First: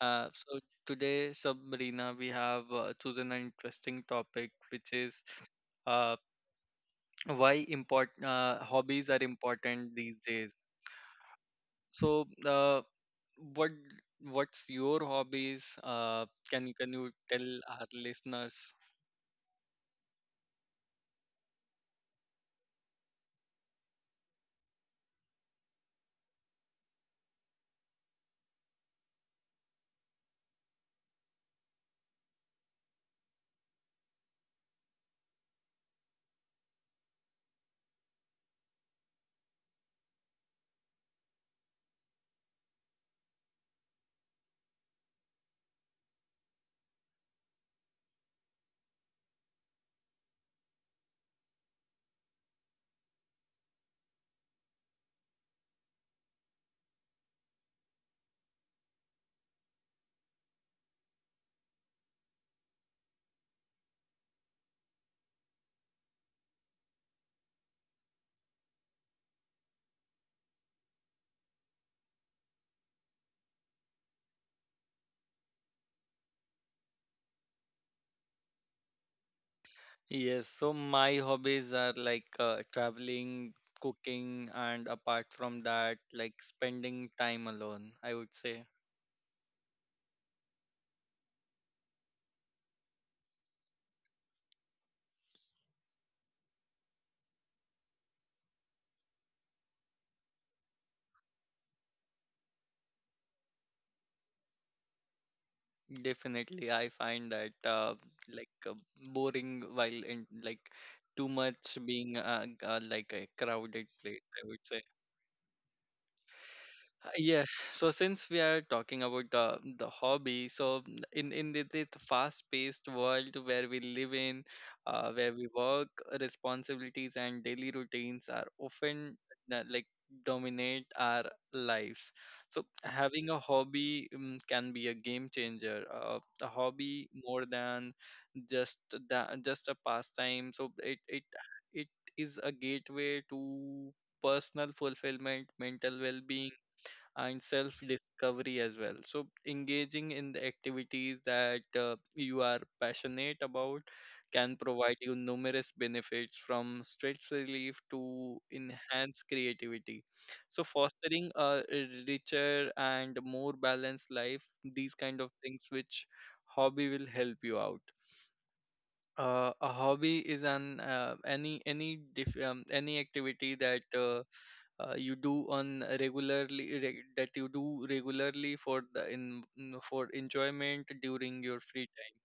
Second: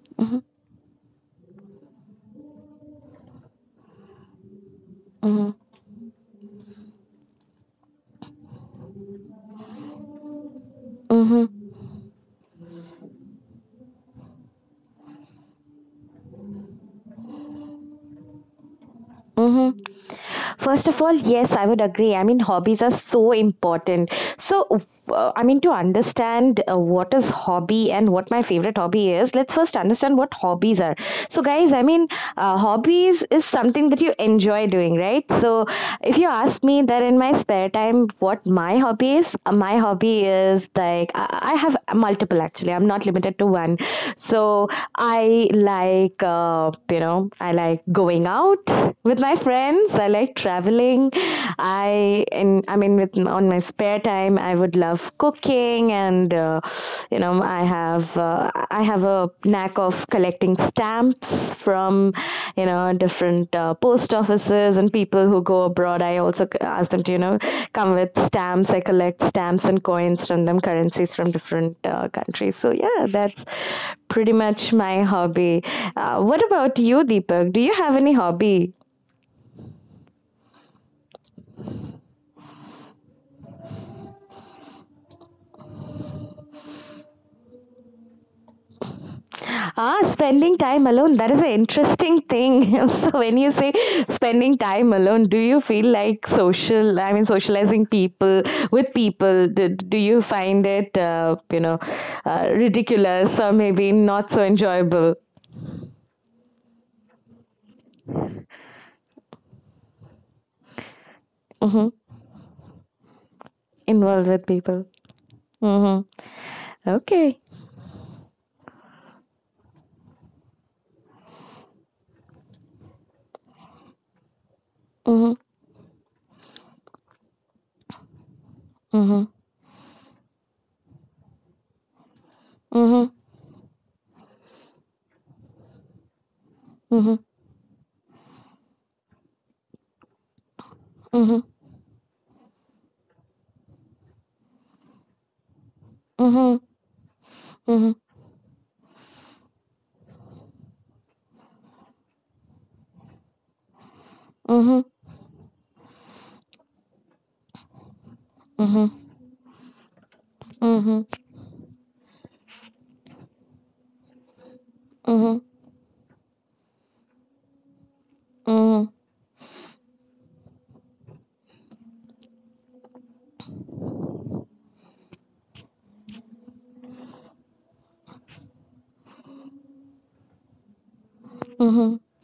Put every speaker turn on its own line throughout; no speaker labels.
Uh,
Mm-hmm,
so today Sabrina, we have chosen an interesting topic which is
mm-hmm,
uh, why import hobbies are important these days.
mm-hmm,
So, what what's your hobbies? Can you tell our listeners?
mm-hmm. First of all, yes, I would agree. I mean, hobbies are so important. So, I mean, to understand what is hobby and what my favorite hobby is, let's first understand what hobbies are. So, guys, I mean, hobbies is something that you enjoy doing, right? So, if you ask me that in my spare time, what my hobby is like I have multiple actually. I'm not limited to one. So, I like, you know, I like going out with my friends. I like traveling. I and I mean, with on my spare time, I would love cooking, and you know, I have a knack of collecting stamps from, you know, different post offices and people who go abroad. I also ask them to, you know, come with stamps. I collect stamps and coins from them, currencies from different countries. So yeah, that's pretty much my hobby. What about you, Deepak? Do you have any hobby?
Yes, so my hobbies are like traveling, cooking, and apart from that, like spending time alone, I would say.
Ah, spending time alone, that is an interesting thing. So, when you say spending time alone, do you feel like social, I mean, socializing people with people, do, do you find it, you know, ridiculous or maybe not so enjoyable?
Definitely, I find that like uh, boring while in like too much
Mm-hmm.
being like a crowded place,
Involved with
I would say.
people. Mm-hmm. Okay.
Yeah, so since we are talking about the hobby, so in the fast paced world where we live in,
Mm-hmm.
where we work, responsibilities and daily routines are often
Mm-hmm.
uh, like dominate our lives, so
Mm-hmm.
having a hobby can be a game changer. A hobby, more than just just a pastime, so it it
Mm-hmm.
it is a gateway to personal fulfillment, mental well-being,
Mm-hmm.
and self
Mm-hmm.
discovery as well. So, engaging in the activities that you are passionate about can
Mm-hmm.
provide you numerous benefits, from stress relief to
Mm-hmm.
enhance creativity. So,
Mm-hmm.
fostering a richer and more balanced life, these kind
Mm-hmm.
of
Mm-hmm.
things which hobby will help you out.
Mm-hmm.
A hobby is an any activity that you do on a that you do regularly for for enjoyment during your free
Mm-hmm.
time.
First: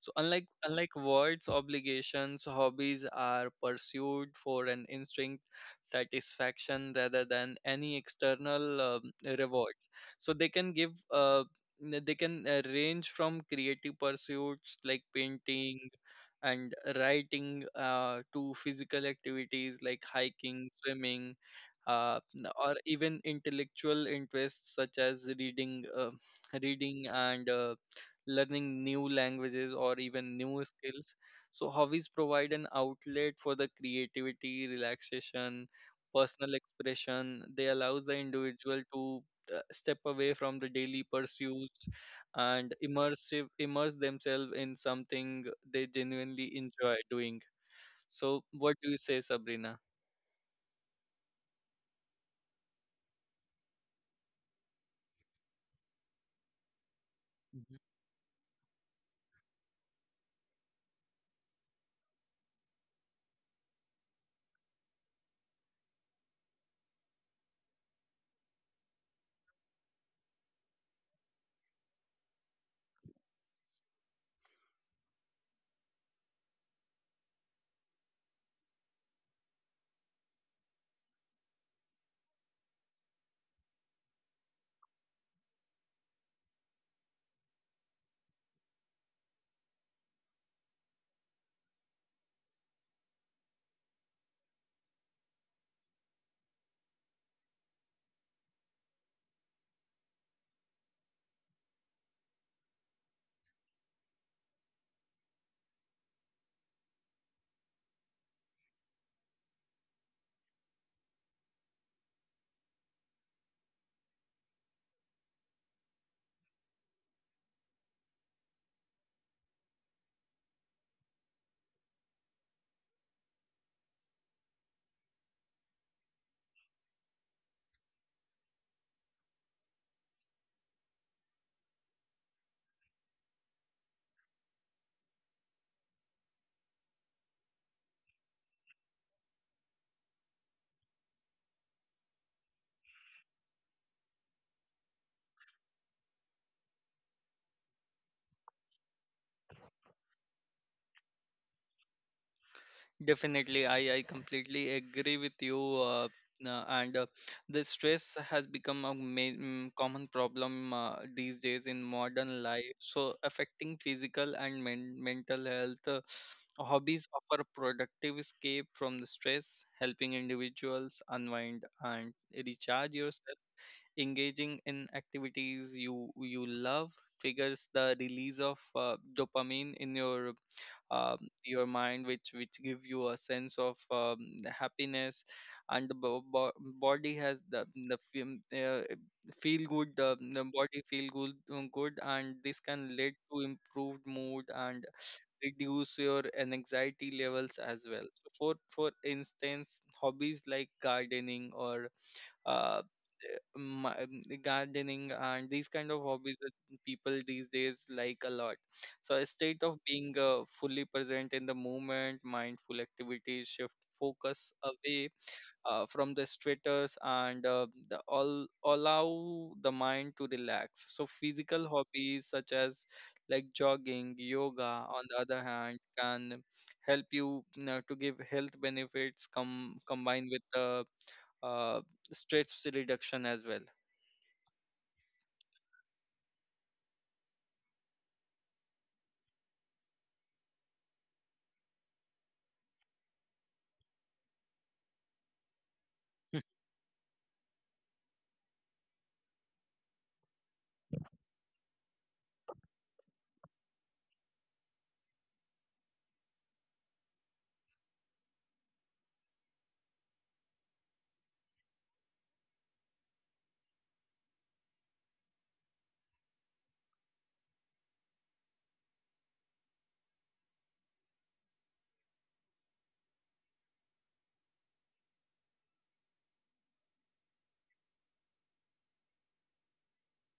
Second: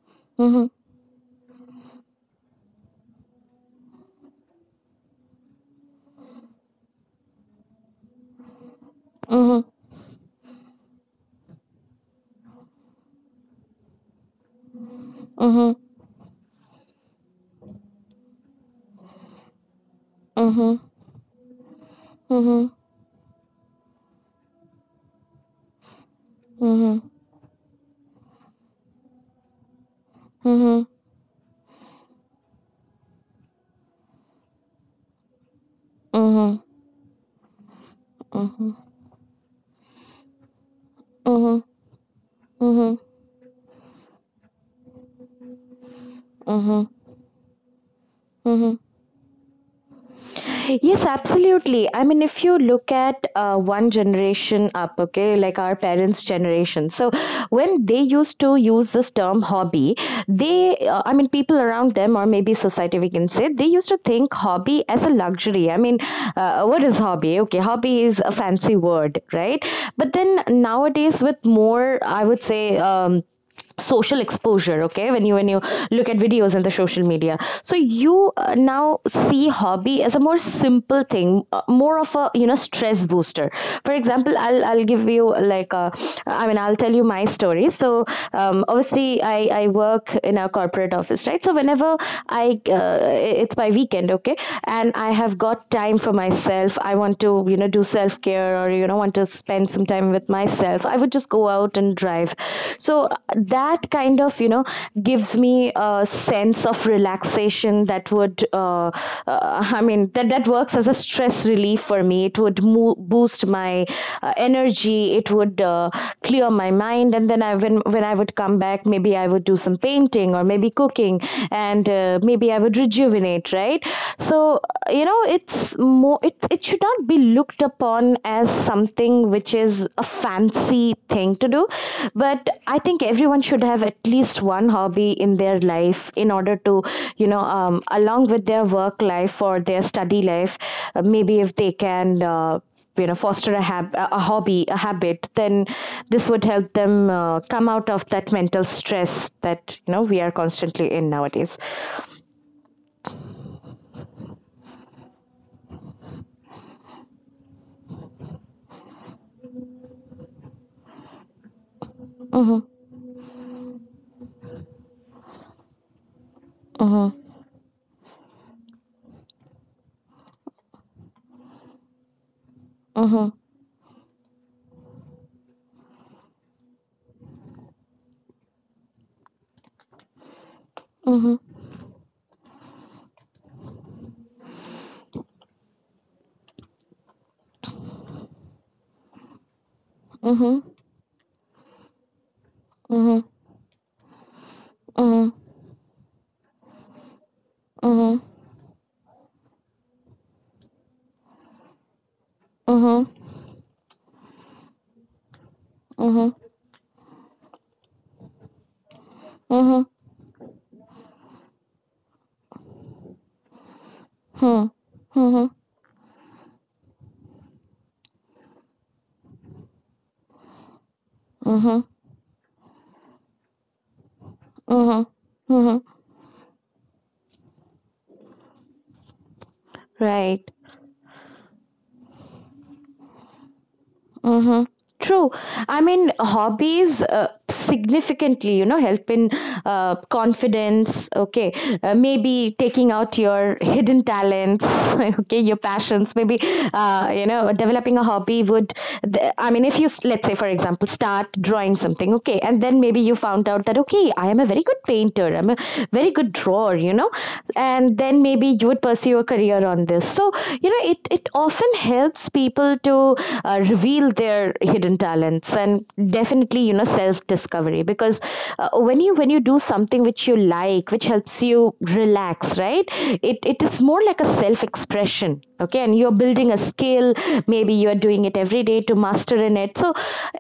So unlike
Mm-hmm.
unlike words obligations, hobbies are pursued for an instinct satisfaction rather than any external
Mm-hmm.
rewards. So they can give they can range from creative pursuits like
Mm-hmm.
painting and writing, to physical activities like hiking,
Mhm.
swimming,
Mhm.
or even intellectual interests such as reading,
Mhm.
reading and learning new languages or even new
Mhm.
skills. So hobbies provide an outlet for the creativity, relaxation, personal
Mhm.
expression. They allows the
Mhm.
individual to step away from the daily
Mhm.
pursuits and
Mhm.
immersive immerse themselves in something they genuinely
Mhm.
enjoy doing. So what
Mhm.
do you say, Sabrina?
Yes, absolutely. I mean, if you look at one generation up, okay, like our parents' generation. So, when they used to use this term hobby, I mean, people around them, or maybe society, we can say, they used to think hobby as a luxury. I mean, what is hobby? Okay, hobby is a fancy word, right? But then nowadays, with more, I would say, social exposure, okay, when you look at videos in the social media, so you, now see hobby as a more simple thing, more of a, you know, stress booster. For example, I'll give you like a, I mean, I'll tell you my story. So, obviously I work in a corporate office, right? So whenever I it's my weekend, okay, and I have got time for myself, I want to, you know, do self care, or, you know, want to spend some time with myself, I would just go out and drive. So that kind of, you know, gives me a sense of relaxation. That would I mean, that works as a stress relief for me. It would boost my energy, it would clear my mind, and then I, when I would come back, maybe I would do some painting or maybe cooking, and maybe I would rejuvenate, right? So, you know, it's more, it should not be looked upon as something which is a fancy thing to do. But I think everyone should have at least one hobby in their life in order to, you know, along with their work life or their study life, maybe if they can, you know, foster a, a hobby a habit then this would help them come out of that mental stress that, you know, we are constantly in nowadays.
Definitely, I completely agree with you. And The stress has become a common problem these days in modern
Mm-hmm,
life, so affecting physical and mental health. Hobbies
mm-hmm,
offer a productive escape from the stress, helping individuals unwind and recharge
mm-hmm,
yourself. Engaging in activities you love figures the release of dopamine in um,
mm-hmm,
your mind, which give you a sense of happiness, and the body has the fem- feel good the
mm-hmm.
body feel good good, and this can lead
Uh-huh.
to improved mood and
Uh-huh.
reduce your anxiety levels as well.
Uh-huh.
So for instance, hobbies like gardening, or uh,
Uh-huh.
my, gardening, and these kind of
Uh-huh.
hobbies that people these days like a lot. So a state of
Uh-huh.
being fully present in the moment, mindful activities shift focus
Huh.
away
Uh-huh.
from the status, and the, all allow the mind to relax. So
Uh-huh. Uh
physical
huh.
hobbies such as like jogging,
Uh
yoga, on
huh.
the other
Uh-huh.
hand, can help you, you know, to give health benefits, come combined with
Right.
the uh, stress reduction as well.
Mm-hmm. True. I mean, hobbies significantly, you know, help in confidence. Okay, maybe taking out your hidden talents. Okay, your passions. Maybe you know, developing a hobby would. I mean, if you let's say, for example, start drawing something. Okay, and then maybe you found out that okay, I am a very good painter. I'm a very good drawer. You know, and then maybe you would pursue a career on this. So, you know, it often helps people to reveal their hidden talents, and definitely, you know, self discovery. Because when you, when you do something which you like, which helps you relax, right, it is more like a self expression. Okay, and you're building a skill, maybe you're doing it every day to master in it. So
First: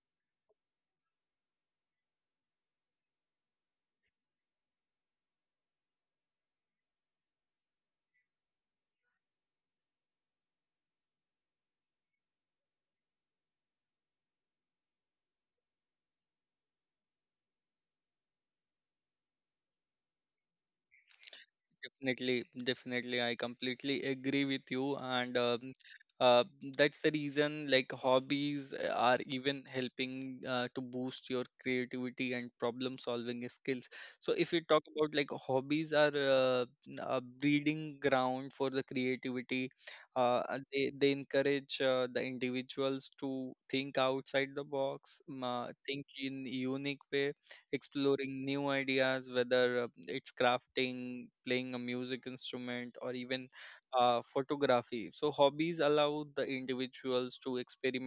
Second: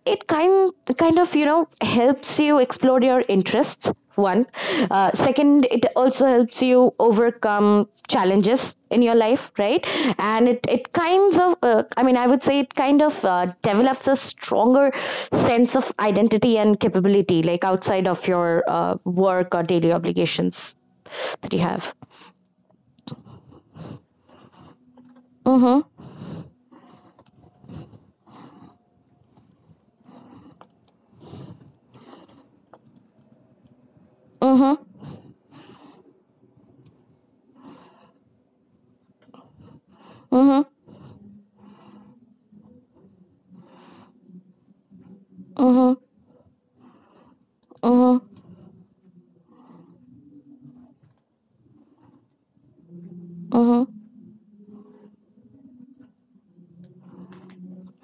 it kind of, you know, helps you explore your interests. One, second, it also helps you overcome challenges in your life, right? And it kinds of, I mean, I would say it kind of develops a stronger sense of identity and capability, like outside of your work or daily obligations that you have.
Definitely, definitely, I completely agree with you, and
Mm-hmm,
uh, that's the reason like hobbies are even helping to boost your creativity and problem solving skills. So if we talk
mm-hmm,
about like hobbies are a breeding ground for the creativity, uh, uh,
mm-hmm,
they they encourage the individuals to think outside the box,
mm-hmm,
think in unique way,
mm-hmm,
exploring new ideas, whether it's crafting, playing a music instrument, or even photography. So, hobbies allow the individuals to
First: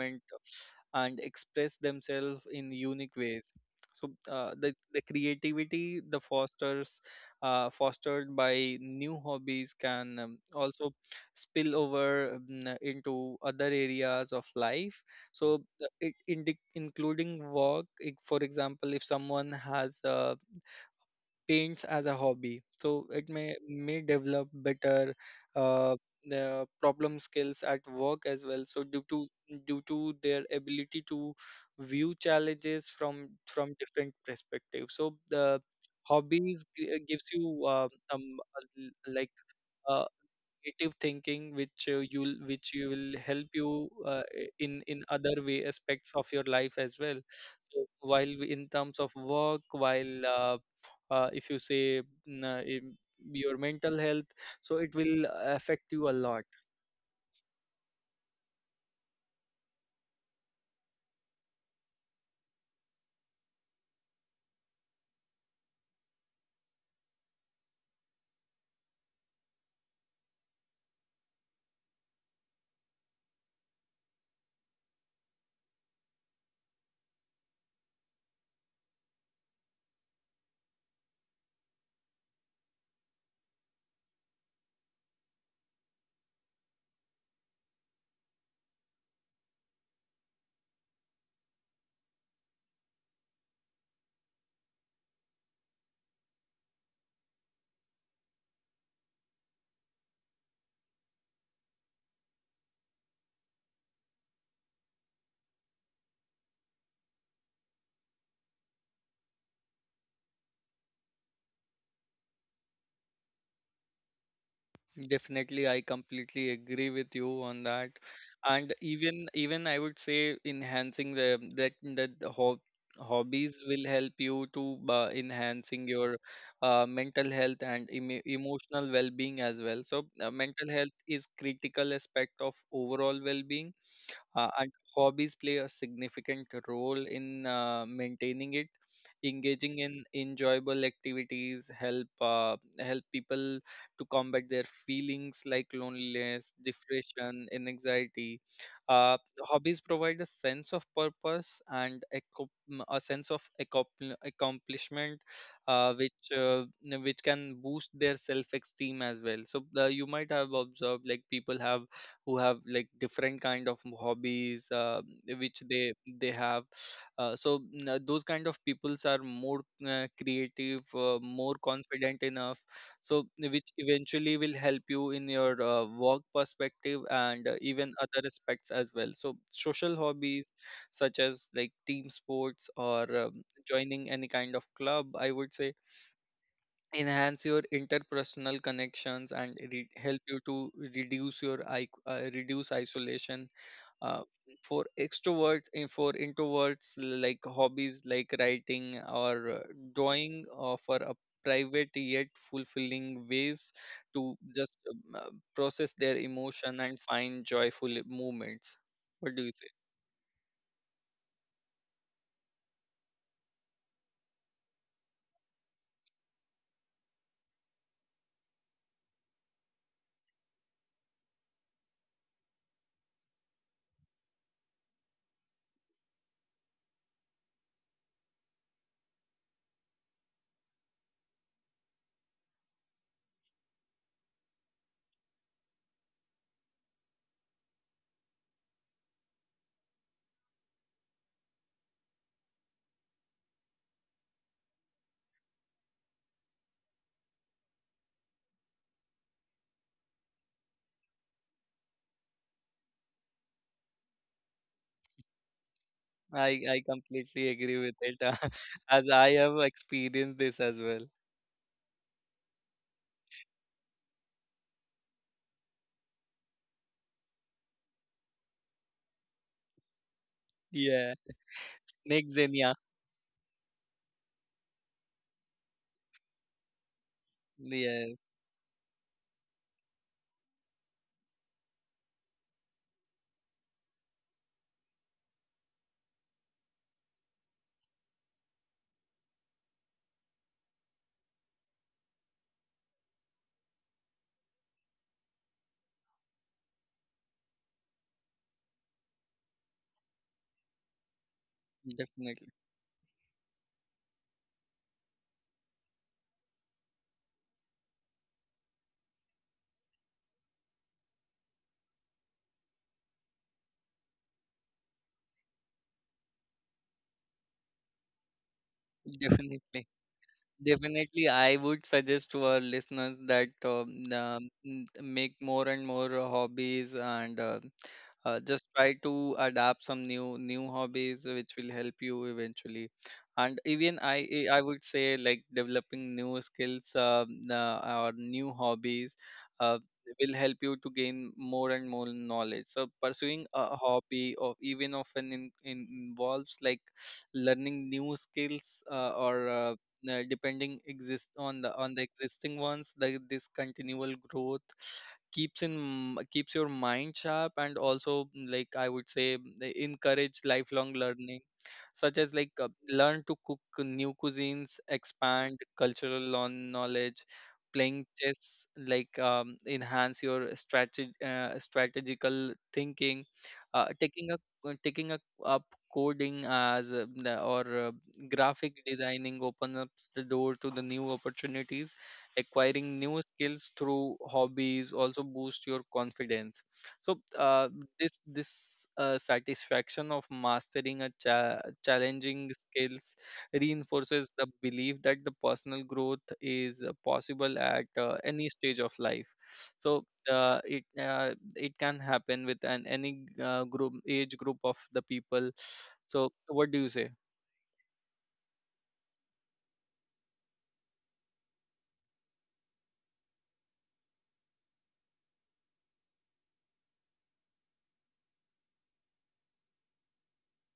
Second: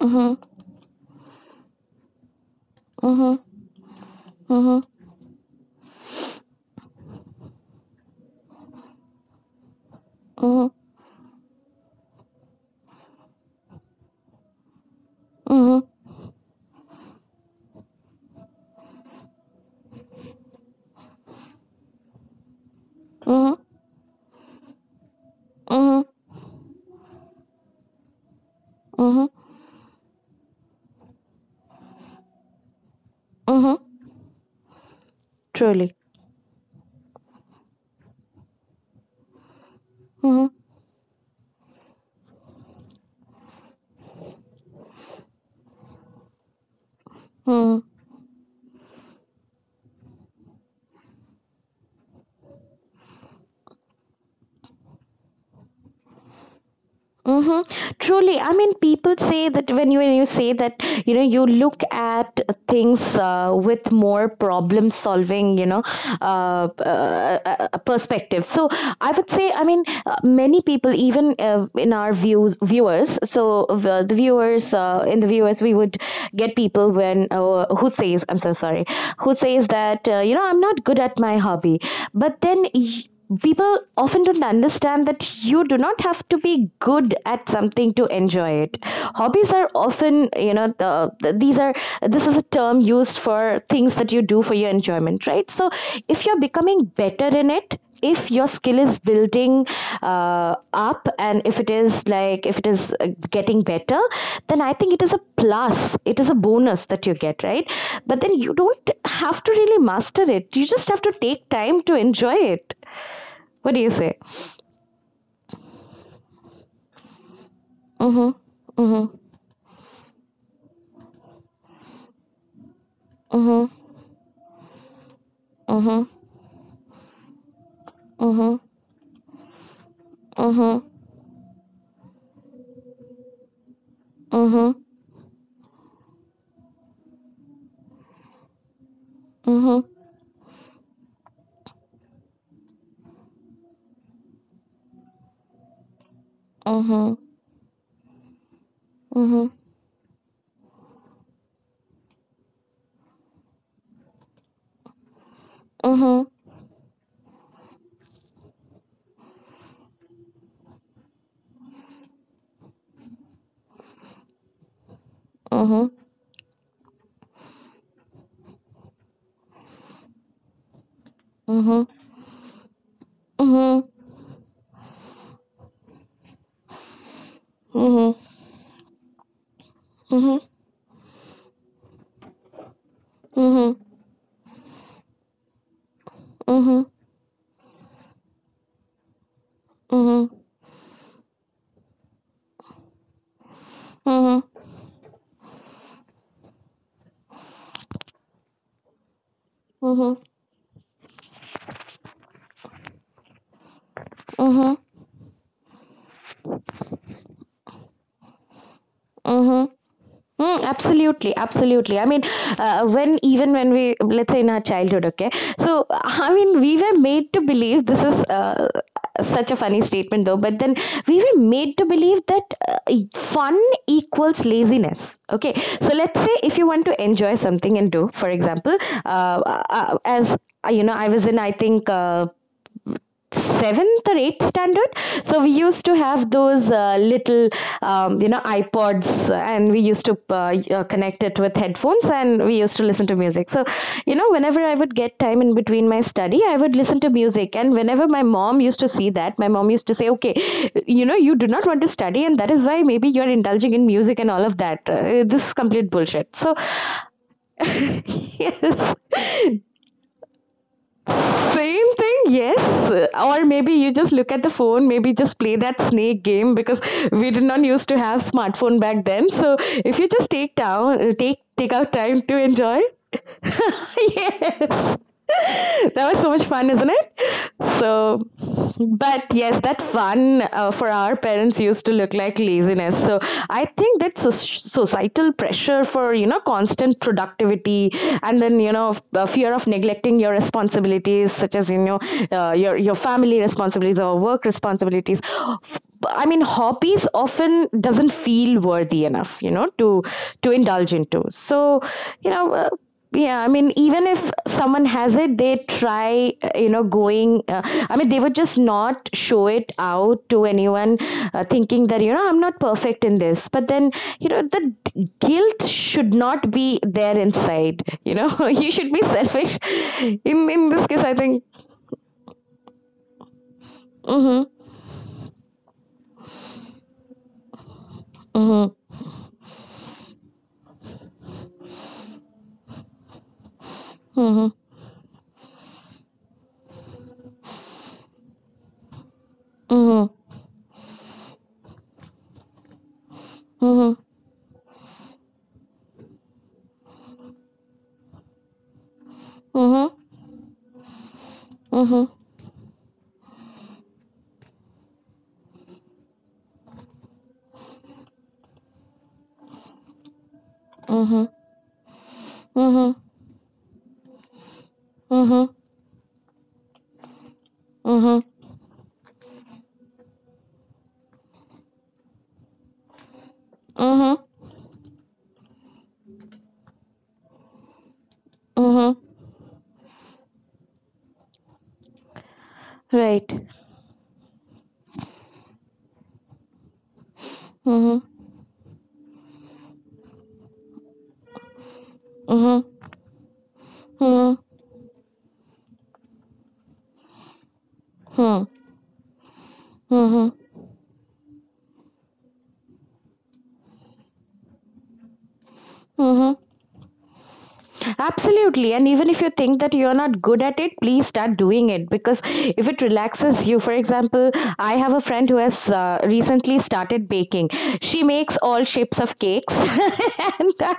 mm-hmm, mm-hmm,
and express themselves in unique
mm-hmm,
ways. So
mm-hmm,
the creativity the fosters fostered by new hobbies can
mm-hmm,
also spill over into other areas of life, so
mm-hmm,
including work for example, if someone has a paints as a hobby, so it
mm-hmm,
may develop better uh,
mm-hmm.
the problem skills at work as well, so
Mm-hmm.
due to their ability to view challenges from
Mm-hmm.
different perspectives. So the
Truly.
hobbies gives you um, a l- like uh,
Mm-hmm.
creative thinking which you which you will help you in other way aspects of your life as well.
Mm-hmm.
So while in terms of work, while if you say in your mental health, so it will affect you a lot.
Mhm. Truly, I mean, people say that when you, when you say that, you know, you look at things with more problem solving, you know, perspective. So I would say, I mean, many people, even in our views viewers. So the viewers, in the viewers, we would get people when, who says, I'm so sorry, who says that, you know, I'm not good at my hobby, but then. People often don't understand that you do not have to be good at something to enjoy it. Hobbies are often, you know, these are, this is a term used for things that you do for your enjoyment, right? So if you're becoming better in it, if your skill is building up, and if it is like, if it is getting better, then I think it is a plus, it is a bonus that you get, right? But then you don't have to really master it, you just have to take time to enjoy it. What do you say?
Definitely, I completely agree with you on that.
Mm-hmm.
And
Mm-hmm.
even I would say enhancing the that that the hob hobbies
Mm-hmm.
will help you to enhancing
Mm-hmm.
your mental health and emotional well-being as well. So
Mm-hmm.
mental
Mm-hmm.
health is critical aspect of overall well-being,
Mm-hmm.
and hobbies play a significant role in maintaining it. Engaging
Mm-hmm.
in enjoyable activities help help people to combat their feelings like loneliness, depression, and anxiety. uh,
Mm-hmm.
Hobbies provide a sense of purpose and a sense of accomplishment,
Mm-hmm.
which
Mm-hmm.
which can boost their self esteem as well. So you might have observed like people have who have like different kind of hobbies which they have. Those kind of peoples are more creative, more
Mm-hmm.
confident enough, so which
Mm-hmm.
eventually will help you in your work perspective, and even
Mm-hmm.
other
Mm-hmm.
aspects as well. So social
Mm-hmm.
hobbies such as like team sports, or
Mm-hmm.
joining any kind of club, I would say,
Mm-hmm.
enhance your interpersonal connections and help
Mm-hmm.
you to reduce your reduce isolation uh,
Mm-hmm.
for extroverts, and for introverts, like hobbies like writing or
Mm-hmm.
drawing offer a private yet fulfilling ways to just process their emotion and find joyful moments. What do you say?
Mm-hmm. Mm, absolutely, absolutely. I mean, when even when we, let's say, in our childhood, okay. So I mean, we were made to believe this is such a funny statement, though. But then we were made to believe that fun equals laziness. Okay, so let's say if you want to enjoy something and do, for example, as you know, I was in, I think, seventh or eighth standard. So we used to have those little, you know, iPods, and we used to connect it with headphones, and we used to listen to music. So, you know, whenever I would get time in between my study, I would listen to music, and whenever my mom used to see that, my mom used to say, okay, you know, you do not want to study, and that is why maybe you are indulging in music and all of that. This is complete bullshit. So
I completely agree with it
yes,
as I have experienced this as well.
same thing, yes. Or maybe you just look at the phone, maybe just play that snake game, because we did not used to have smartphone back then. So if you just take down,
Yeah,
take out time
next
to
Zen.
enjoy. Yes. That was so much fun, isn't it?
Yes,
So, but yes, that fun, for our parents, used to look like laziness. So I think that societal pressure for, you know, constant productivity, and then, you know, the fear of neglecting your responsibilities, such as, you know, your family responsibilities or work responsibilities. I mean, hobbies often doesn't feel worthy enough, you know, to indulge into. So, you know,
definitely,
yeah, I mean, even if someone has it, they try, you know, going. I mean, they would just not show it out to anyone, thinking that, you know, I'm not perfect in this. But then, you know, the guilt should not be there inside. You know, you should be selfish.
definitely.
In this case, I
Definitely,
think.
I would suggest to our listeners that
Mm
make more and more hobbies, and
hmm.
just
Mm
try to adapt some new hobbies which will help you eventually. And even I
hmm.
I
Mm
I would say like developing new skills, or new hobbies uh,
hmm.
will help you to gain more and more knowledge. So pursuing a
Mm
hobby, or even often in involves like learning new skills, or
hmm.
depending exist on the
Mm
on the
hmm.
existing ones. Like this continual growth keeps in keeps your mind sharp, and also like I would say they encourage lifelong
Mm hmm.
learning, such as like
Mm hmm.
learn to cook new cuisines,
Mm hmm.
expand cultural knowledge,
Mm
playing
hmm.
chess like enhance your strategy, strategical thinking, uh,
Mm
taking a
hmm.
taking a, up coding, as the- or graphic
Mm
designing, open up the door to the new opportunities. Acquiring
hmm.
new
Right.
skills through hobbies also boost your confidence. So
Mm
this this satisfaction of mastering a challenging
hmm.
skills reinforces
Hmm.
the belief that the personal growth is possible at
Hmm.
any stage of life. So
Hmm. Hmm.
it can happen with an any group age group of the people.
Hmm,
So
hmm.
what do you say?
Absolutely. And even if you think that you're not good at it, please start doing it, because if it relaxes you. For example, I have a friend who has recently started baking. She makes all shapes of cakes. And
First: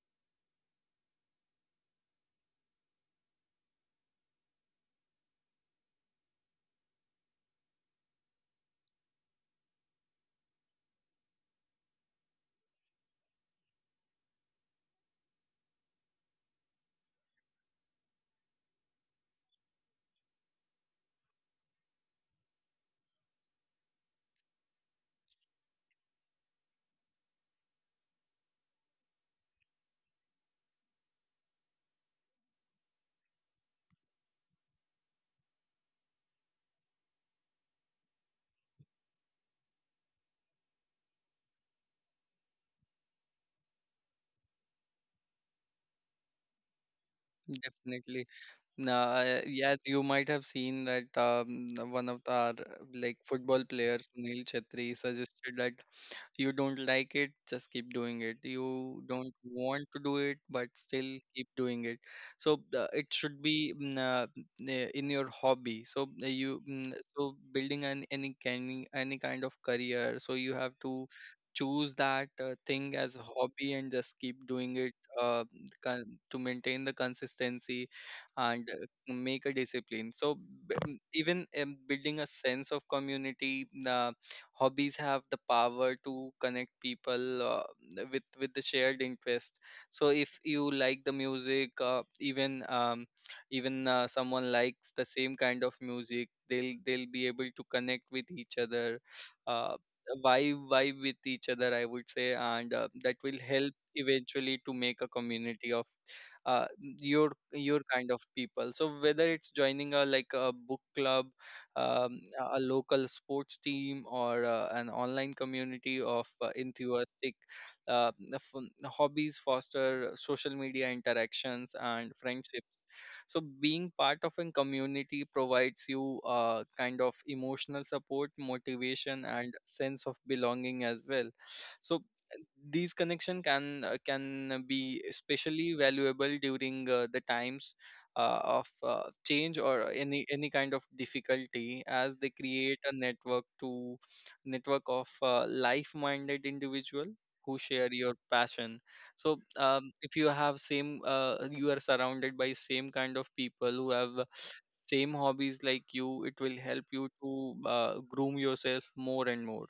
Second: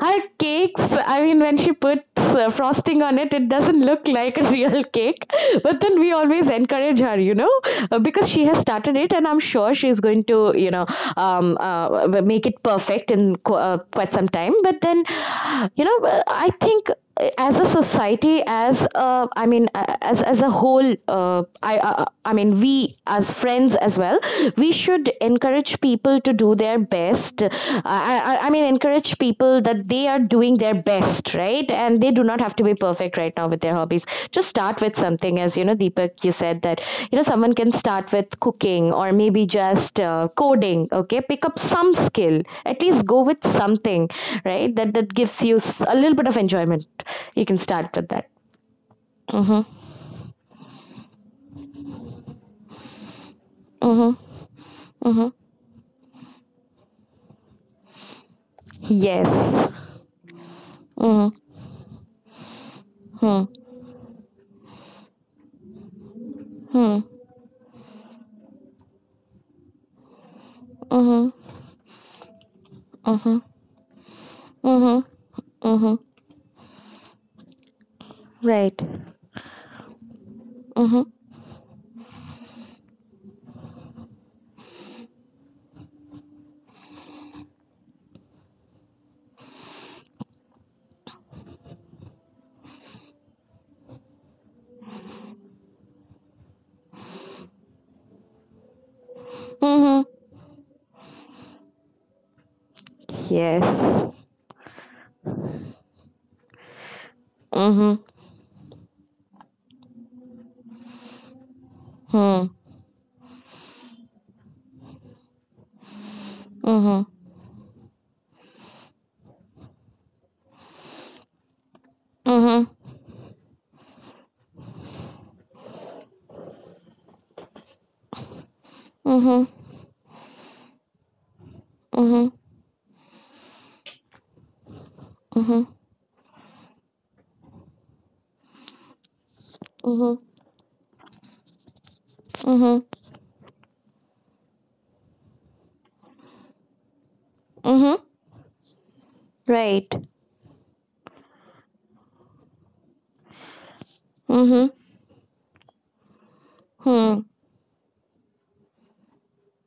her cakes, I mean, when she puts frosting on it, it doesn't look like a real cake. But then we always encourage her, you know, because she has started it, and I'm sure she's going to, you know, make it perfect in quite some time. But then, I think as a society, as a whole, we as friends as well, we should encourage people to do their best. Encourage people that they are doing their best, right? And they do not have to be perfect right now with their hobbies. Just start with something. As you know, Deepak, you said that, you know, someone can start with cooking or maybe just coding, okay? Pick up some skill, at least go with something, right? That gives you a little bit of enjoyment. You can start with
Definitely.
that. Mm hmm.
Yes, you might have seen that one of our like football
Mm
players
hmm.
Neil Chetri
Mm hmm.
suggested that you don't like it, just keep doing it. You don't
Yes.
want to do it, but
Mm
still keep
hmm.
doing it. So it should
Hmm.
be in your hobby. So
Hmm. Mm
so building an any kind of career, so you have to
hmm.
choose that thing as
Mm
a
hmm. Mm
hobby and just keep doing it,
hmm.
uh,
Mm hmm.
to maintain the consistency and
Right.
make a discipline. So b- m-
Mm-hmm.
even building a sense of community, hobbies have the power to connect people with the shared interest. So if you like the music, even even someone likes the same kind of music, they'll be able to connect with each other, uh,
Mhm.
vibe with each other, I would say, and that will help
Yes.
eventually to make a community of uh, your
Mhm.
kind of people. So whether it's joining a like a book club,
Mhm.
a local sports team, or an online community of
Mhm.
enthusiastic hobbies foster social media interactions and
Mhm.
friendships. So being part of a community provides you a kind of emotional support, motivation,
Mhm.
and sense of belonging as well. So
Mhm.
these connection can be especially
Mhm.
valuable during the times of change, or
Mhm.
any kind of difficulty, as they create
Mhm.
a network to network of life-minded individual who share
Mhm.
your passion. So
Right.
if you have same you are surrounded by same kind of people who have
Mhm.
same hobbies like you. It will help you
Hmm.
to groom yourself more and more.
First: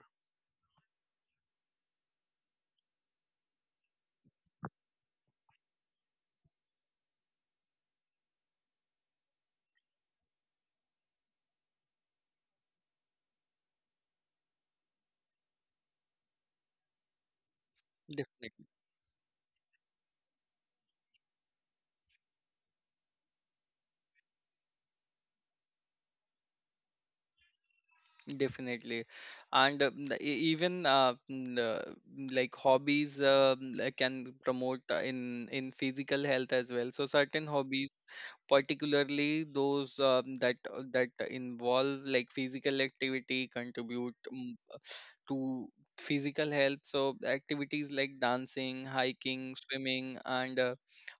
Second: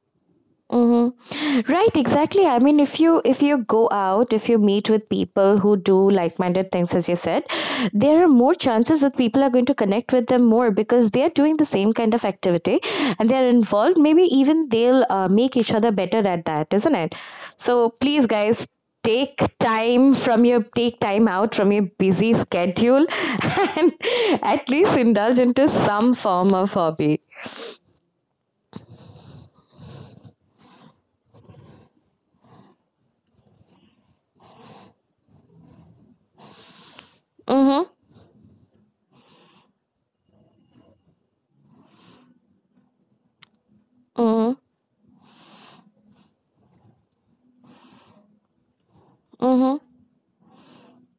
Mm-hmm. Right, exactly. I mean, if you go out, if you meet with people who do like-minded things, as you said, there are more chances that people are going to connect with them more because they are doing the same kind of activity and they are involved. Maybe even they'll make each other better at that, isn't it? So please, guys,
Definitely.
take time out from your busy schedule and at least indulge into some form of hobby.
Definitely, and the- e- even mm, mm, like hobbies, like, can promote in physical health as well. So certain hobbies,
Mm-hmm.
particularly those that that involve like physical activity, contribute
Mm-hmm.
to physical health. So activities like dancing, hiking,
Mm-hmm.
swimming and uh,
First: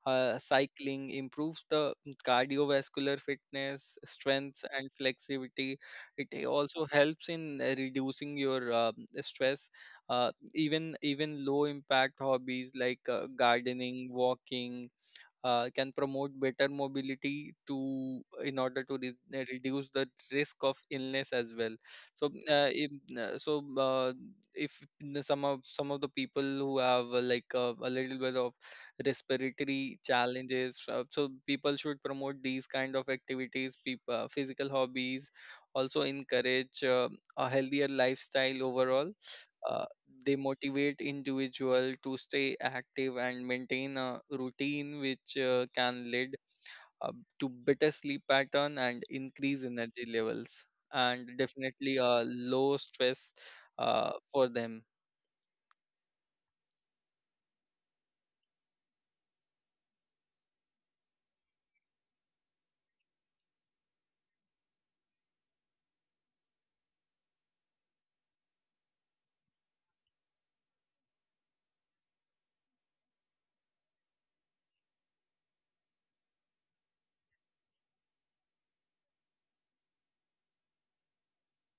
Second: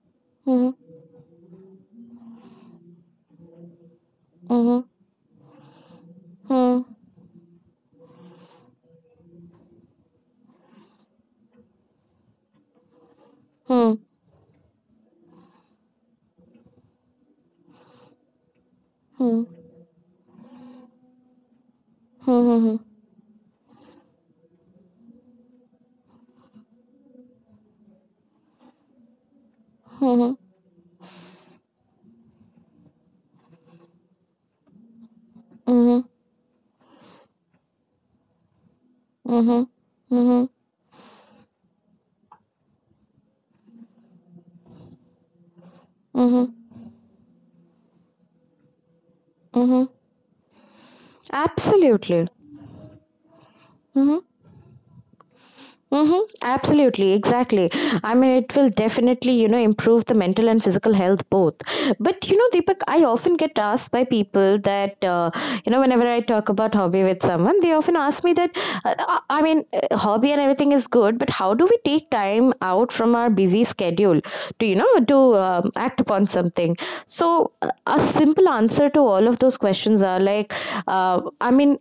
uh,
Mm-hmm.
cycling improves the cardiovascular fitness, strength
Mm-hmm.
and flexibility. It
Hmm.
also helps in reducing your stress. Even low impact hobbies like
Hmm.
gardening, walking can promote better mobility to in order to
Hmm.
reduce the risk of illness as well. so
Hmm.
uh,
Hmm.
if, uh, so uh, if some of the people who have a little bit of respiratory
Hmm.
challenges, so people should promote these kind of activities. People, physical hobbies
Hmm.
also encourage a healthier lifestyle overall.
Hmm.
Uh, they
Hmm.
motivate individual to stay active and maintain a routine which can lead
Hmm.
uh, to better sleep pattern and increase
Hmm.
energy levels, and definitely a
Absolutely.
low stress
Hmm.
for them.
Mm-hmm. Absolutely, exactly. I mean, it will definitely, you know, improve the mental and physical health both. But, you know, Deepak, I often get asked by people that, whenever I talk about hobby with someone, they often ask me that, uh, I I mean, hobby and everything is good, but how do we take time out from our busy schedule to, you know, to act upon something? So, a simple answer to all of those questions are like, uh, I mean,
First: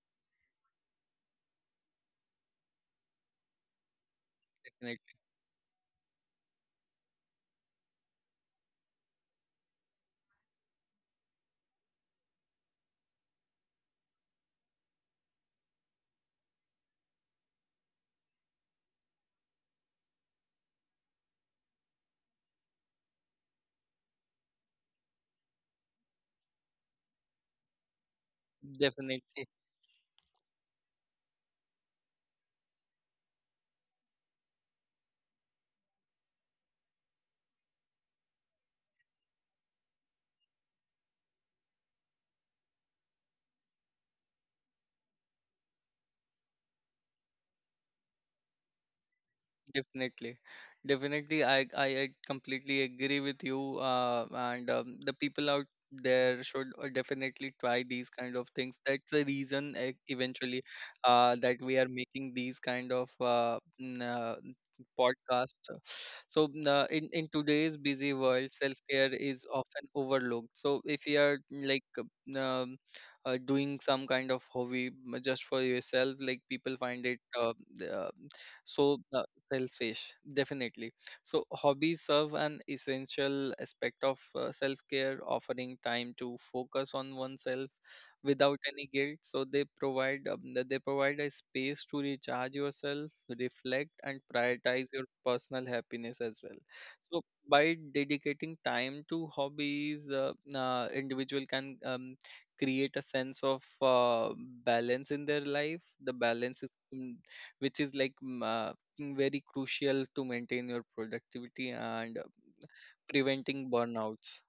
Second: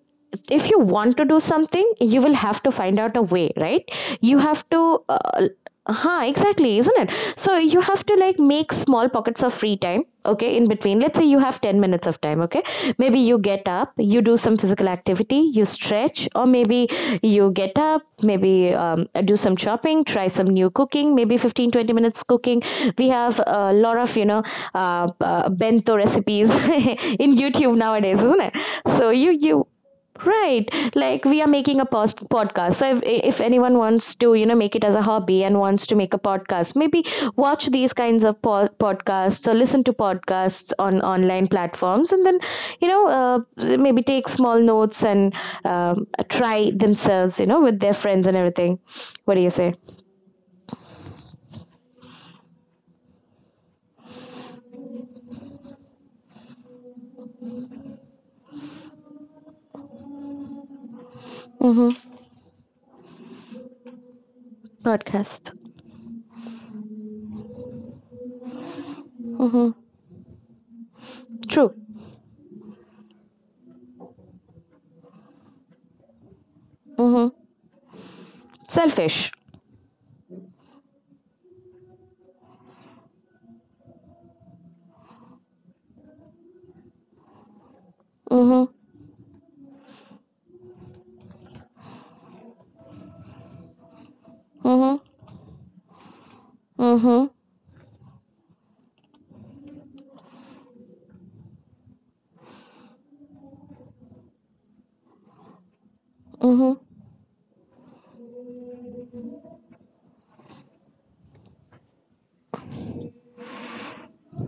if you want to do something, you will have to find out a way, right? You have
Definitely,
to huh, exactly, isn't it? So you have to like make small pockets of free time, okay, in between. Let's say you have 10 minutes of time, okay, maybe you get up, you do some physical activity, you stretch, or maybe you get up, maybe do some shopping, try some new cooking, maybe 15 to 20 minutes cooking. We have a lot of, you know, bento recipes in YouTube nowadays, isn't it? So you
definitely.
you Right. Like we are making a podcast. So if anyone wants to, you know, make it as a hobby and wants to make a podcast, maybe watch these kinds of podcasts or listen to podcasts on online platforms and then, you know, maybe take small notes and try themselves, you know, with their friends and everything. What do you say?
Definitely, definitely. I completely agree with you. And The people out there should definitely try these kind of things. That's the reason, eventually, that we are
Mm-hmm.
making these kind of
Podcast.
podcasts. So in today's busy world, self care is
Mm-hmm.
often overlooked. So if you are
True.
like doing some kind of hobby just for yourself, like, people find it.
Mm-hmm.
Uh, so uh,
Selfish.
Selfish, definitely. So hobbies serve an essential aspect of self-care, offering time to focus on oneself without
Mm-hmm.
any guilt. So they provide a space to recharge yourself, reflect and prioritize
Mm-hmm.
your personal happiness as well. So
Mm-hmm.
by dedicating time to hobbies, individual can create a sense of balance in their life. The balance is
Mm-hmm.
mm, which is like mm, very crucial to maintain your productivity and preventing burnouts.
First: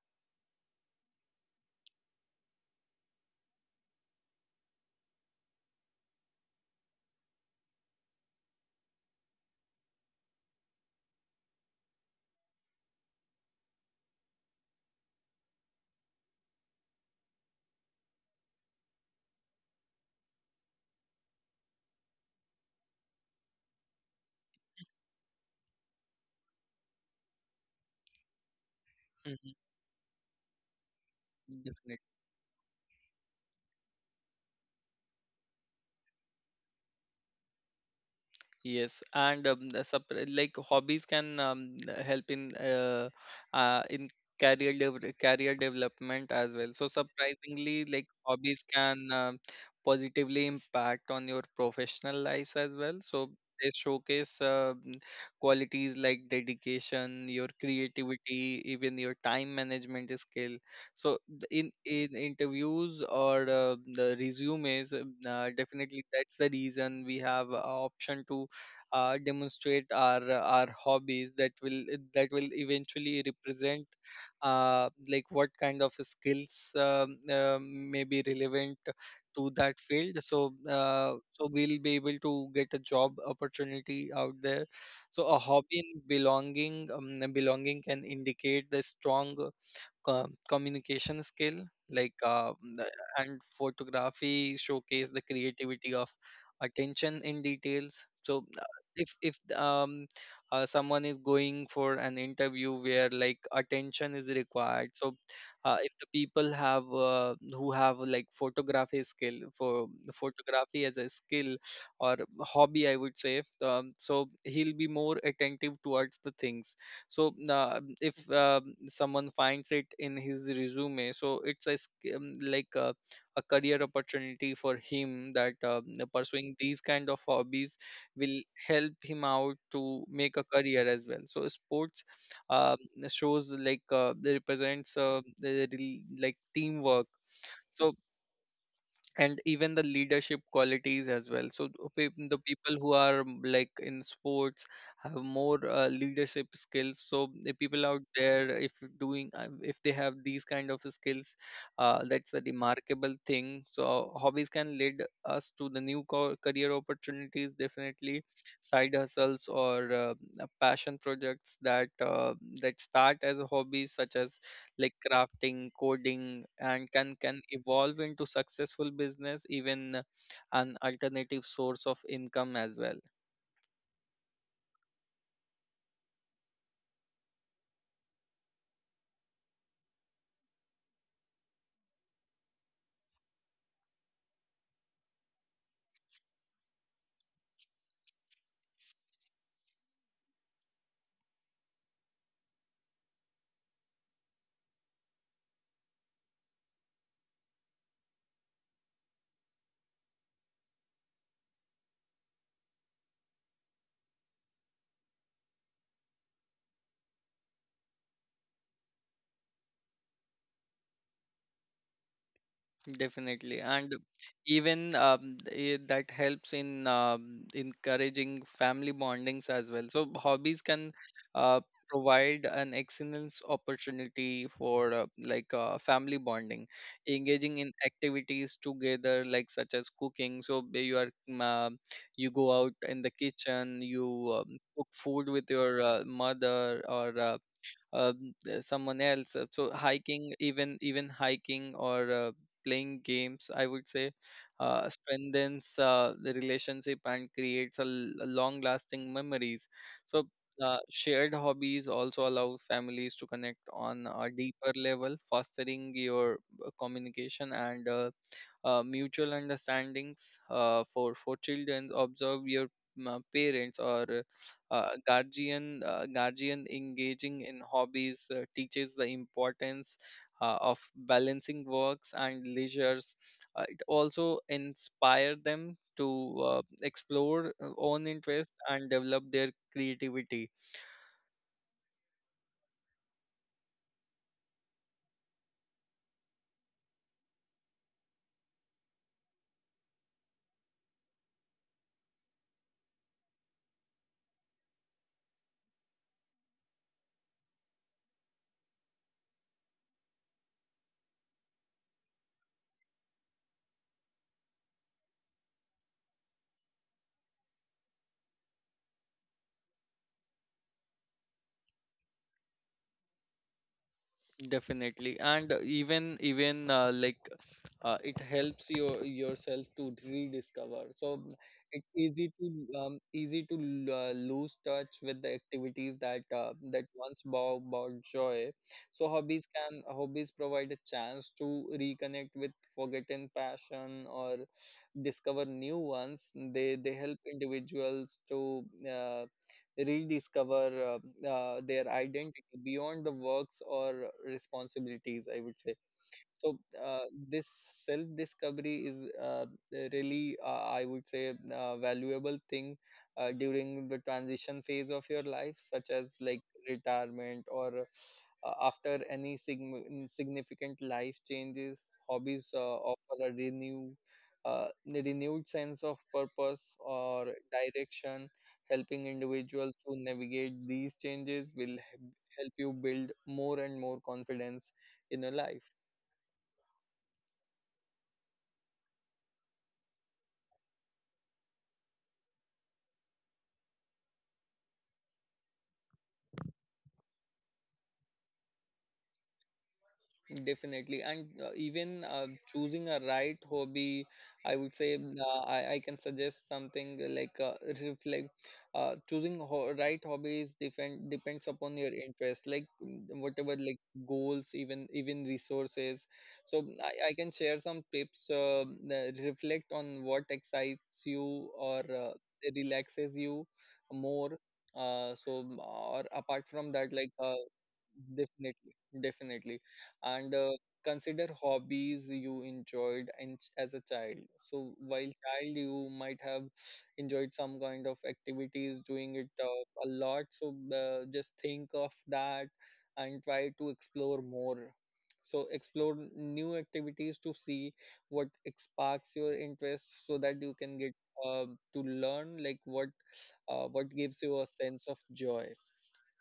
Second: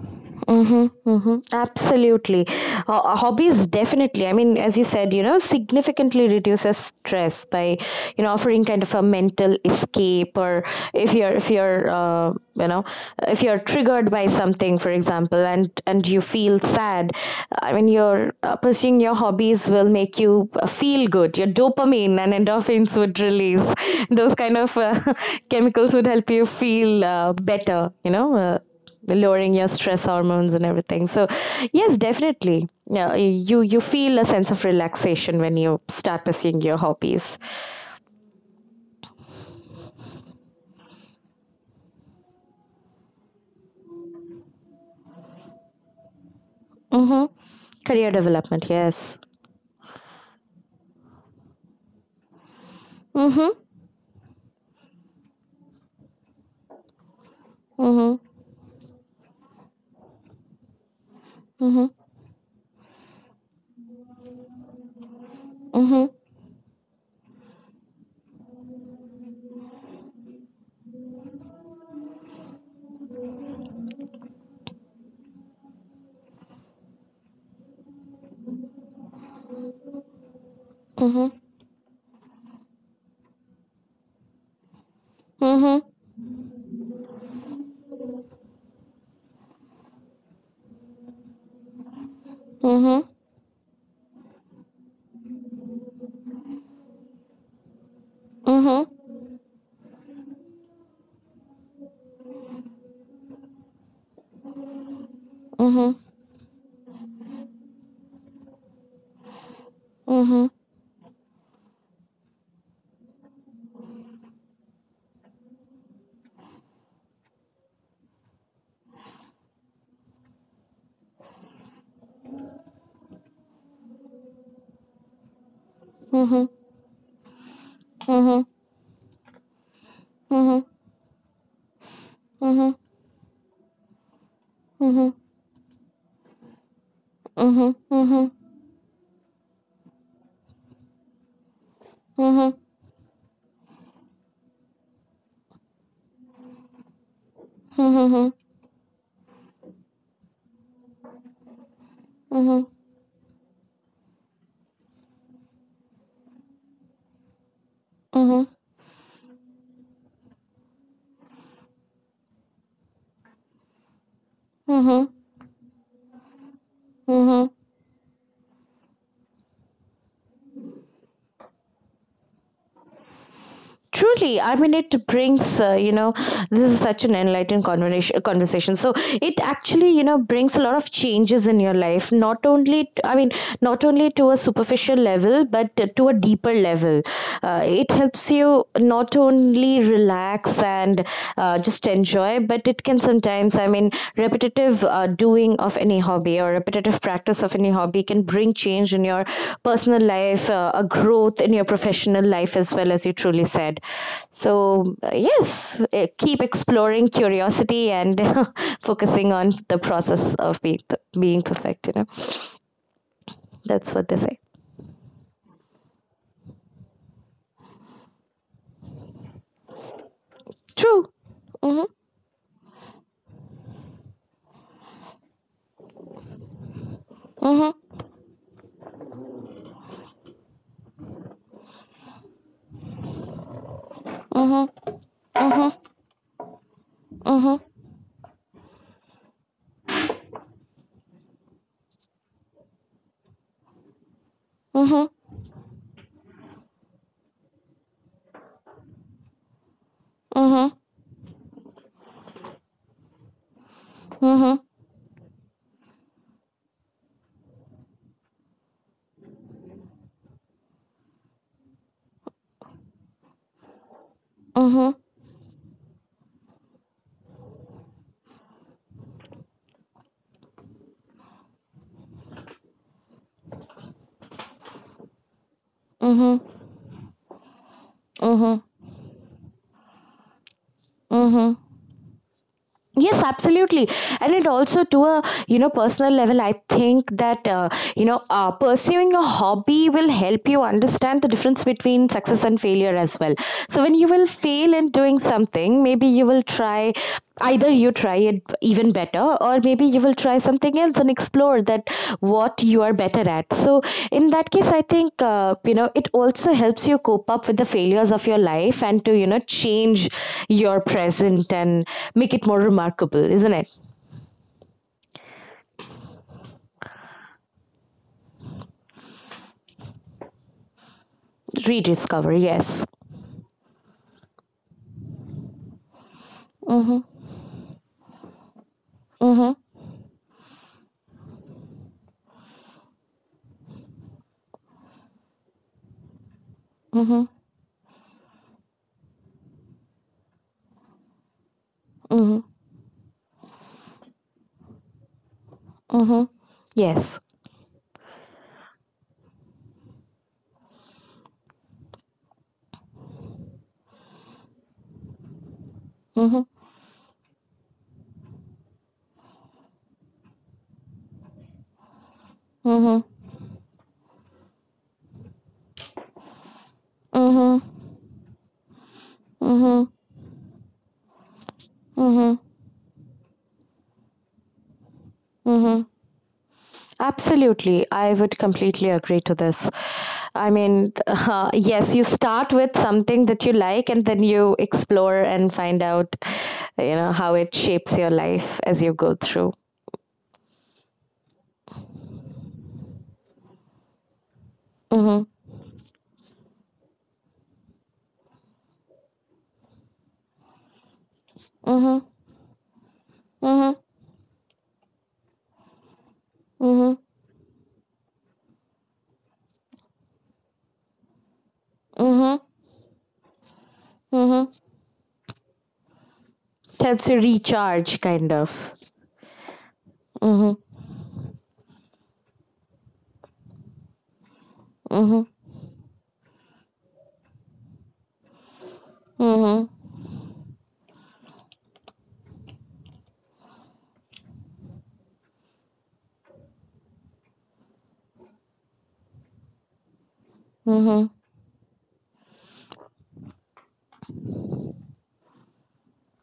Mm-hmm, mm-hmm. Absolutely. Hobbies definitely, I mean, as you said, you know, significantly reduces stress by, you know, offering kind of a mental escape. Or if you're, if you're, you know, if you're triggered by something, for example, and you feel sad, I mean, your pursuing your hobbies will make you feel good. Your dopamine and endorphins would release. Those kind of chemicals would help you feel better, you know.
Mhm.
Lowering your stress hormones and everything. So yes,
Definitely.
definitely, yeah, you feel a sense of relaxation when you start pursuing your hobbies.
Yes, like, hobbies can help in career development as well. So
Mm-hmm.
surprisingly, like,
Career
hobbies
development,
can
yes.
positively impact on your professional lives as well. So
mm-hmm.
they showcase qualities like dedication, your
Mm-hmm.
creativity, even your time management skill. So th- in
Mm-hmm.
in interviews or the resumes, definitely,
Mm-hmm.
that's the reason we have a option to demonstrate our hobbies, that will, that will eventually represent like what kind of skills may be relevant to that field. So
Mm-hmm.
so we'll be able to get a job opportunity out there. So a hobby
Mm-hmm.
in belonging, belonging can indicate the strong communication skill, like
Mm-hmm.
and photography showcase the creativity of, attention in details. So
Mm-hmm.
if someone is going for an interview where like attention is required. So uh,
Mm-hmm.
if the people have who have like photography skill, for
Mm-hmm.
photography as a skill or hobby, I would say. So he'll be more attentive towards the things. So if someone finds it in his resume, so it's a, like a career opportunity for him, that
Mm-hmm. Mm-hmm.
pursuing these kind of hobbies will
Mm-hmm.
help him out to make a career as well. So sports
Mm-hmm. Mm-hmm. Mm-hmm.
um shows like they represents
Mm-hmm.
like teamwork. So,
Mm-hmm.
and even the leadership qualities as well. So the
Mm-hmm.
people who are like in sports have more leadership skills. So the people out
Mm-hmm.
there, if doing if they have these kind of skills, that's a
Mm-hmm.
remarkable thing. So hobbies can lead us to the new career opportunities, definitely side hustles or passion projects that that start as a hobby, such as like
Mm-hmm.
crafting, coding, and can
Mm-hmm.
evolve into successful business, even an alternative source of income as well.
Truly, I mean, it brings, you know, this is such an enlightened conversation, so it actually, you know, brings a lot of changes in your life. Not only, I mean, not only to a superficial level, but to a deeper level. It helps you not only relax and just enjoy, but it can sometimes, I mean, repetitive doing of any hobby or repetitive practice of any hobby can bring change in your personal life, a growth in your professional life as well, as you truly said. So yes, keep exploring curiosity and focusing on the process of being perfect, you know,
Definitely,
that's
and
what they say.
even um, eh, that helps in encouraging family bondings as well. So hobbies can
True.
uh,
Mhm.
provide an excellent opportunity for family bonding, engaging in
Mhm.
activities together, like such as cooking. So you are you go out in the kitchen, you
Mhm.
cook food with
Mhm.
your mother or
Mhm.
someone else. So hiking, even hiking or playing games, I would say,
Mhm.
strengthens the relationship and creates a, long lasting memories. So
Mhm.
shared hobbies also allow families to connect on a
Mhm.
deeper level, fostering your communication and mutual understandings. For children observe your parents or
Mhm.
guardian engaging in hobbies teaches the importance of balancing works and leisures. It also inspire them to
Mhm.
explore own
Mhm.
interests and develop their creativity.
Mhm. Yes, absolutely. And it also to a, you know, personal level. I think that, you know, pursuing a hobby will help you understand the difference between success and failure as well. So when you will fail in doing something, maybe you will try, either you try it even better, or maybe you will try something else and explore that, what you are better at. So in that case, I think, you know, it also helps you cope up with the failures of your life and to, you know, change your present and make it more remarkable, isn't it?
Definitely, and even even like it helps your yourself to rediscover. So it's
Rediscover,
easy to
yes.
lose touch with the activities that that
Mhm.
once brought joy. So hobbies
Mhm.
can hobbies provide a chance to reconnect with forgotten passion or discover new ones. They help
Mhm.
individuals to uh, rediscover their
Mhm.
identity beyond the works or responsibilities, I would say.
Mhm.
So
Yes.
this self discovery is really I would say valuable thing during the transition phase of your life, such as
Mhm.
like retirement or after any significant life changes. Hobbies
Mhm.
offer a renew renewed sense of purpose or
Mhm.
direction, helping individuals
Mhm.
to navigate these changes, will
Mhm.
help you build more and more confidence in your life.
Mhm. Absolutely, I would completely agree to this. I mean, yes, you start with something that you like and then you explore and find out, you know, how it shapes your life as you go through.
Definitely, and even choosing a right hobby, I would say mm,
Mhm.
uh, I, I can suggest something like reflect. Choosing right hobbies depends upon your
Mhm.
interest, like whatever,
Mhm.
like goals, even resources. So mm,
Mhm.
I, I can share some tips. That reflect on what excites you or
Mhm.
relaxes you more.
Mhm.
Or apart from that,
Helps you recharge kind of.
Definitely, definitely. And
Mhm.
consider hobbies you enjoyed in, as a child. So while
Mhm.
child, you might have enjoyed some kind of activities, doing it
Mhm.
a lot. So just think of that and try to explore more. So explore new activities to see what sparks your interest, so that you can get
Mhm.
uh, to learn like what gives you a sense of joy.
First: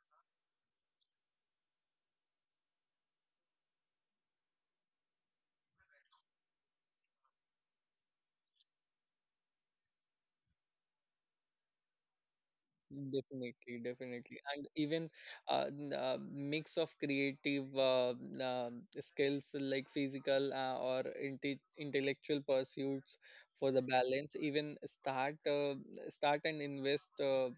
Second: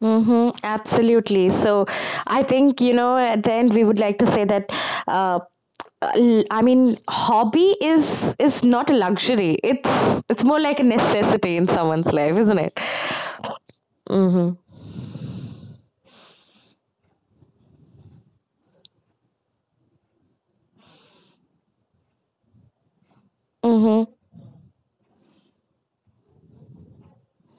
Mm-hmm, absolutely. So I think, you know, at the end we would like to say that uh, I mean, hobby is not a luxury. It's more like a necessity in someone's life, isn't it?
Definitely, definitely,
Mm-hmm.
and mix of creative skills, like physical or intellectual pursuits for the
Mm-hmm.
balance. Even start, start and invest.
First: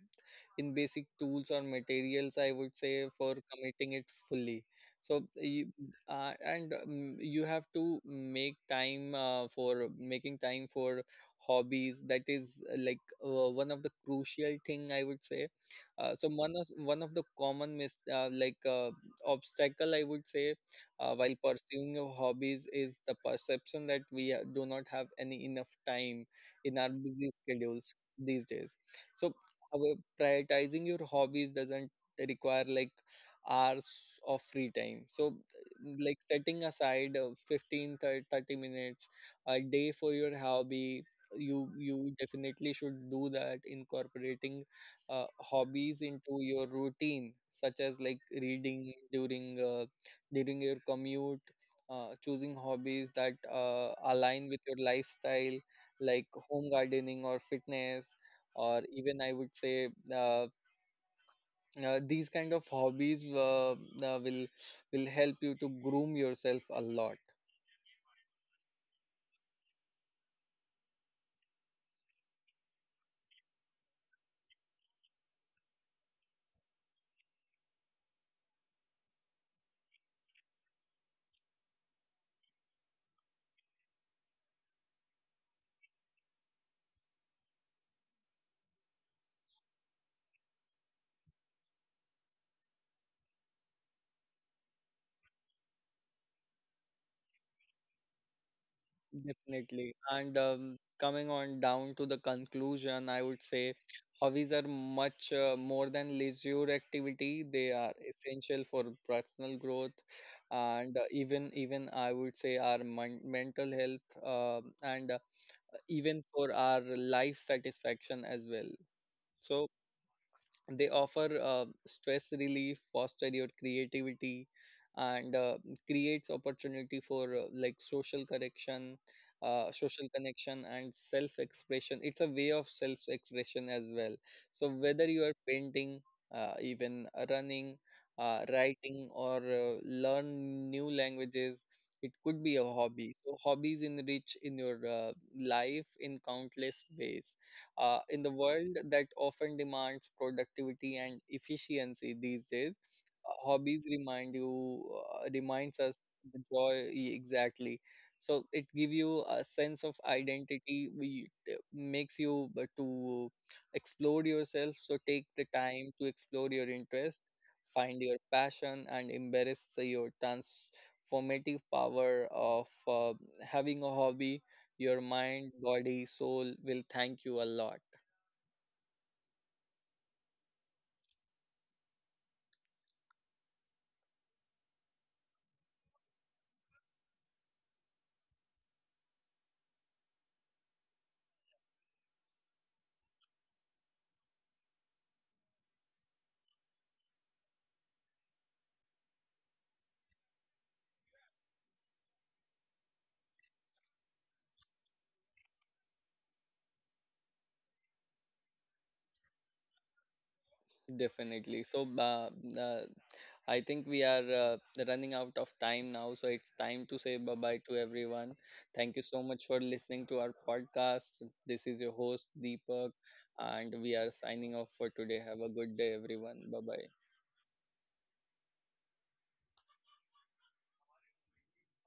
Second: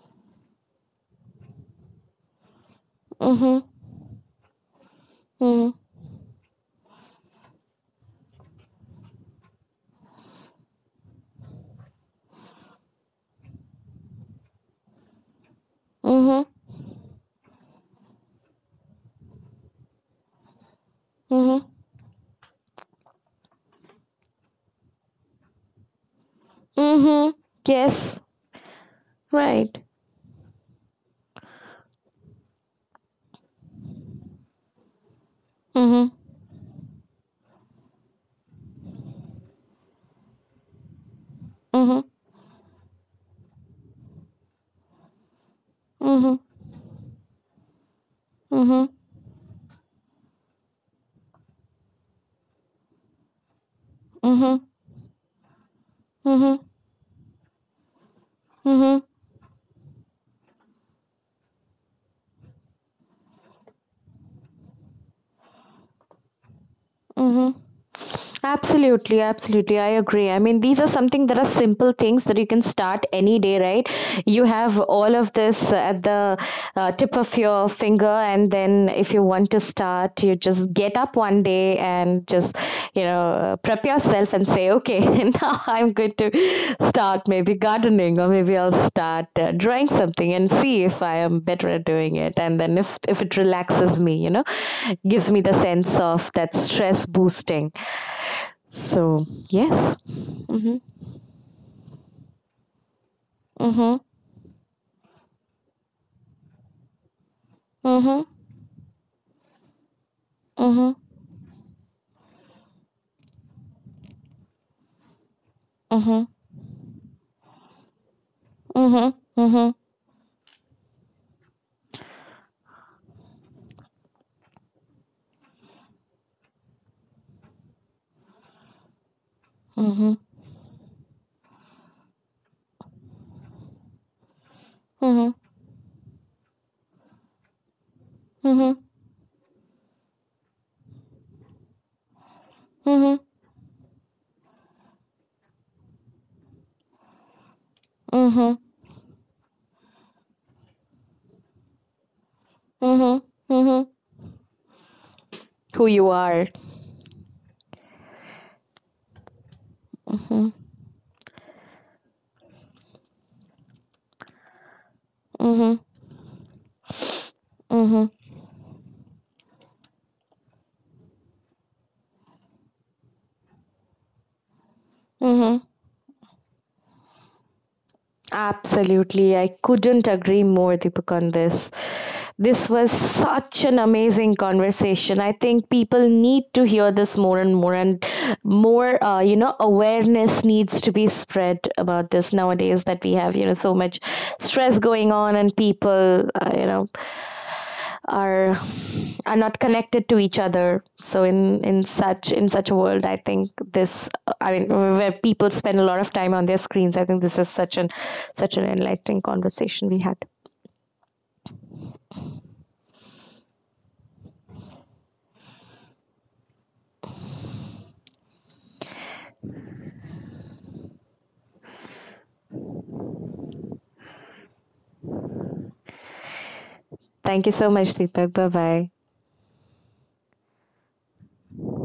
In basic tools or materials, I would say, for
Mm-hmm.
committing it fully. So, you,
Mm-hmm.
and you have to make time for making time for hobbies. That is one of the crucial thing, I would say. Uh, so
Mm-hmm.
one of one of the common mis like obstacle, I would say, while
Mm-hmm.
pursuing your hobbies is the perception that we do not have any enough time in our busy
Mm-hmm.
schedules
Yes.
these days. So
Right.
however, prioritizing your hobbies doesn't require like hours of free time. So,
Mm-hmm.
like setting aside 15 30 minutes a day for your hobby, you
Mm-hmm.
definitely should do that. Incorporating hobbies
Mm-hmm.
into your routine, such as like
Mm-hmm.
reading during your commute. Choosing hobbies that align
Mm-hmm.
with your lifestyle like
Mm-hmm.
home gardening or fitness, or
Mm-hmm.
even I would say these kind of hobbies will help you to groom yourself a lot.
Mm-hmm. Absolutely, absolutely. I agree. I mean, these are something that are simple things that you can start any day, right? You have all of this at the tip of your finger, and then if you want to start, you just get up one day and just, you know, prep yourself and say, okay, now I'm going to start maybe gardening, or maybe I'll start drawing something and see if I am better at doing it. And then if it relaxes me, you know, gives me the sense of that stress boosting. So
Definitely,
yes.
and
Mhm.
coming on down to the conclusion, I would say
Mhm.
hobbies are much more than leisure activity. They are
Mhm.
essential for personal growth and,
Mhm.
even I would say, our mental health and even
Mhm.
for our life satisfaction as well.
Mhm.
So they offer stress relief, foster your creativity and creates opportunity for like social correction, social
Mhm.
connection and self expression. It's a way of self expression as well. So whether you
Mhm.
are painting, even running,
Mhm.
writing or learn new languages, it could be a
Mhm.
hobby.
Mhm.
So hobbies enrich in your life in countless ways. In the
Mhm.
world that often demands productivity and efficiency these days,
Mhm.
hobbies
Mhm.
reminds
Who
us
you
the
are.
joy, exactly. So it give you a sense of
Mhm.
identity. We it makes you to explore yourself. So take the
Mhm.
time to explore your interest, find
Mhm.
your passion, and embrace your transformative power of having a hobby. Your mind,
Mhm.
body, soul will thank you a lot,
Absolutely. I couldn't agree more, Deepak, on this. This was such an amazing conversation. I think people need to hear this more and more, and more, you know, awareness needs to be spread about this nowadays, that we have, you know, so much stress going on, and people, you know, are not connected to each other. So in such a world, I think this, I mean, where people spend a lot of time on their screens, I think this is such an enlightening conversation we had.
definitely. So, uh, I think we are running out of time now, so it's time to say bye bye to everyone. Thank you so much for listening to our podcast. This is your host, Deepak, and we are signing off for today. Have a good day, everyone. Bye bye.
Thank you so much, Deepak. Bye bye.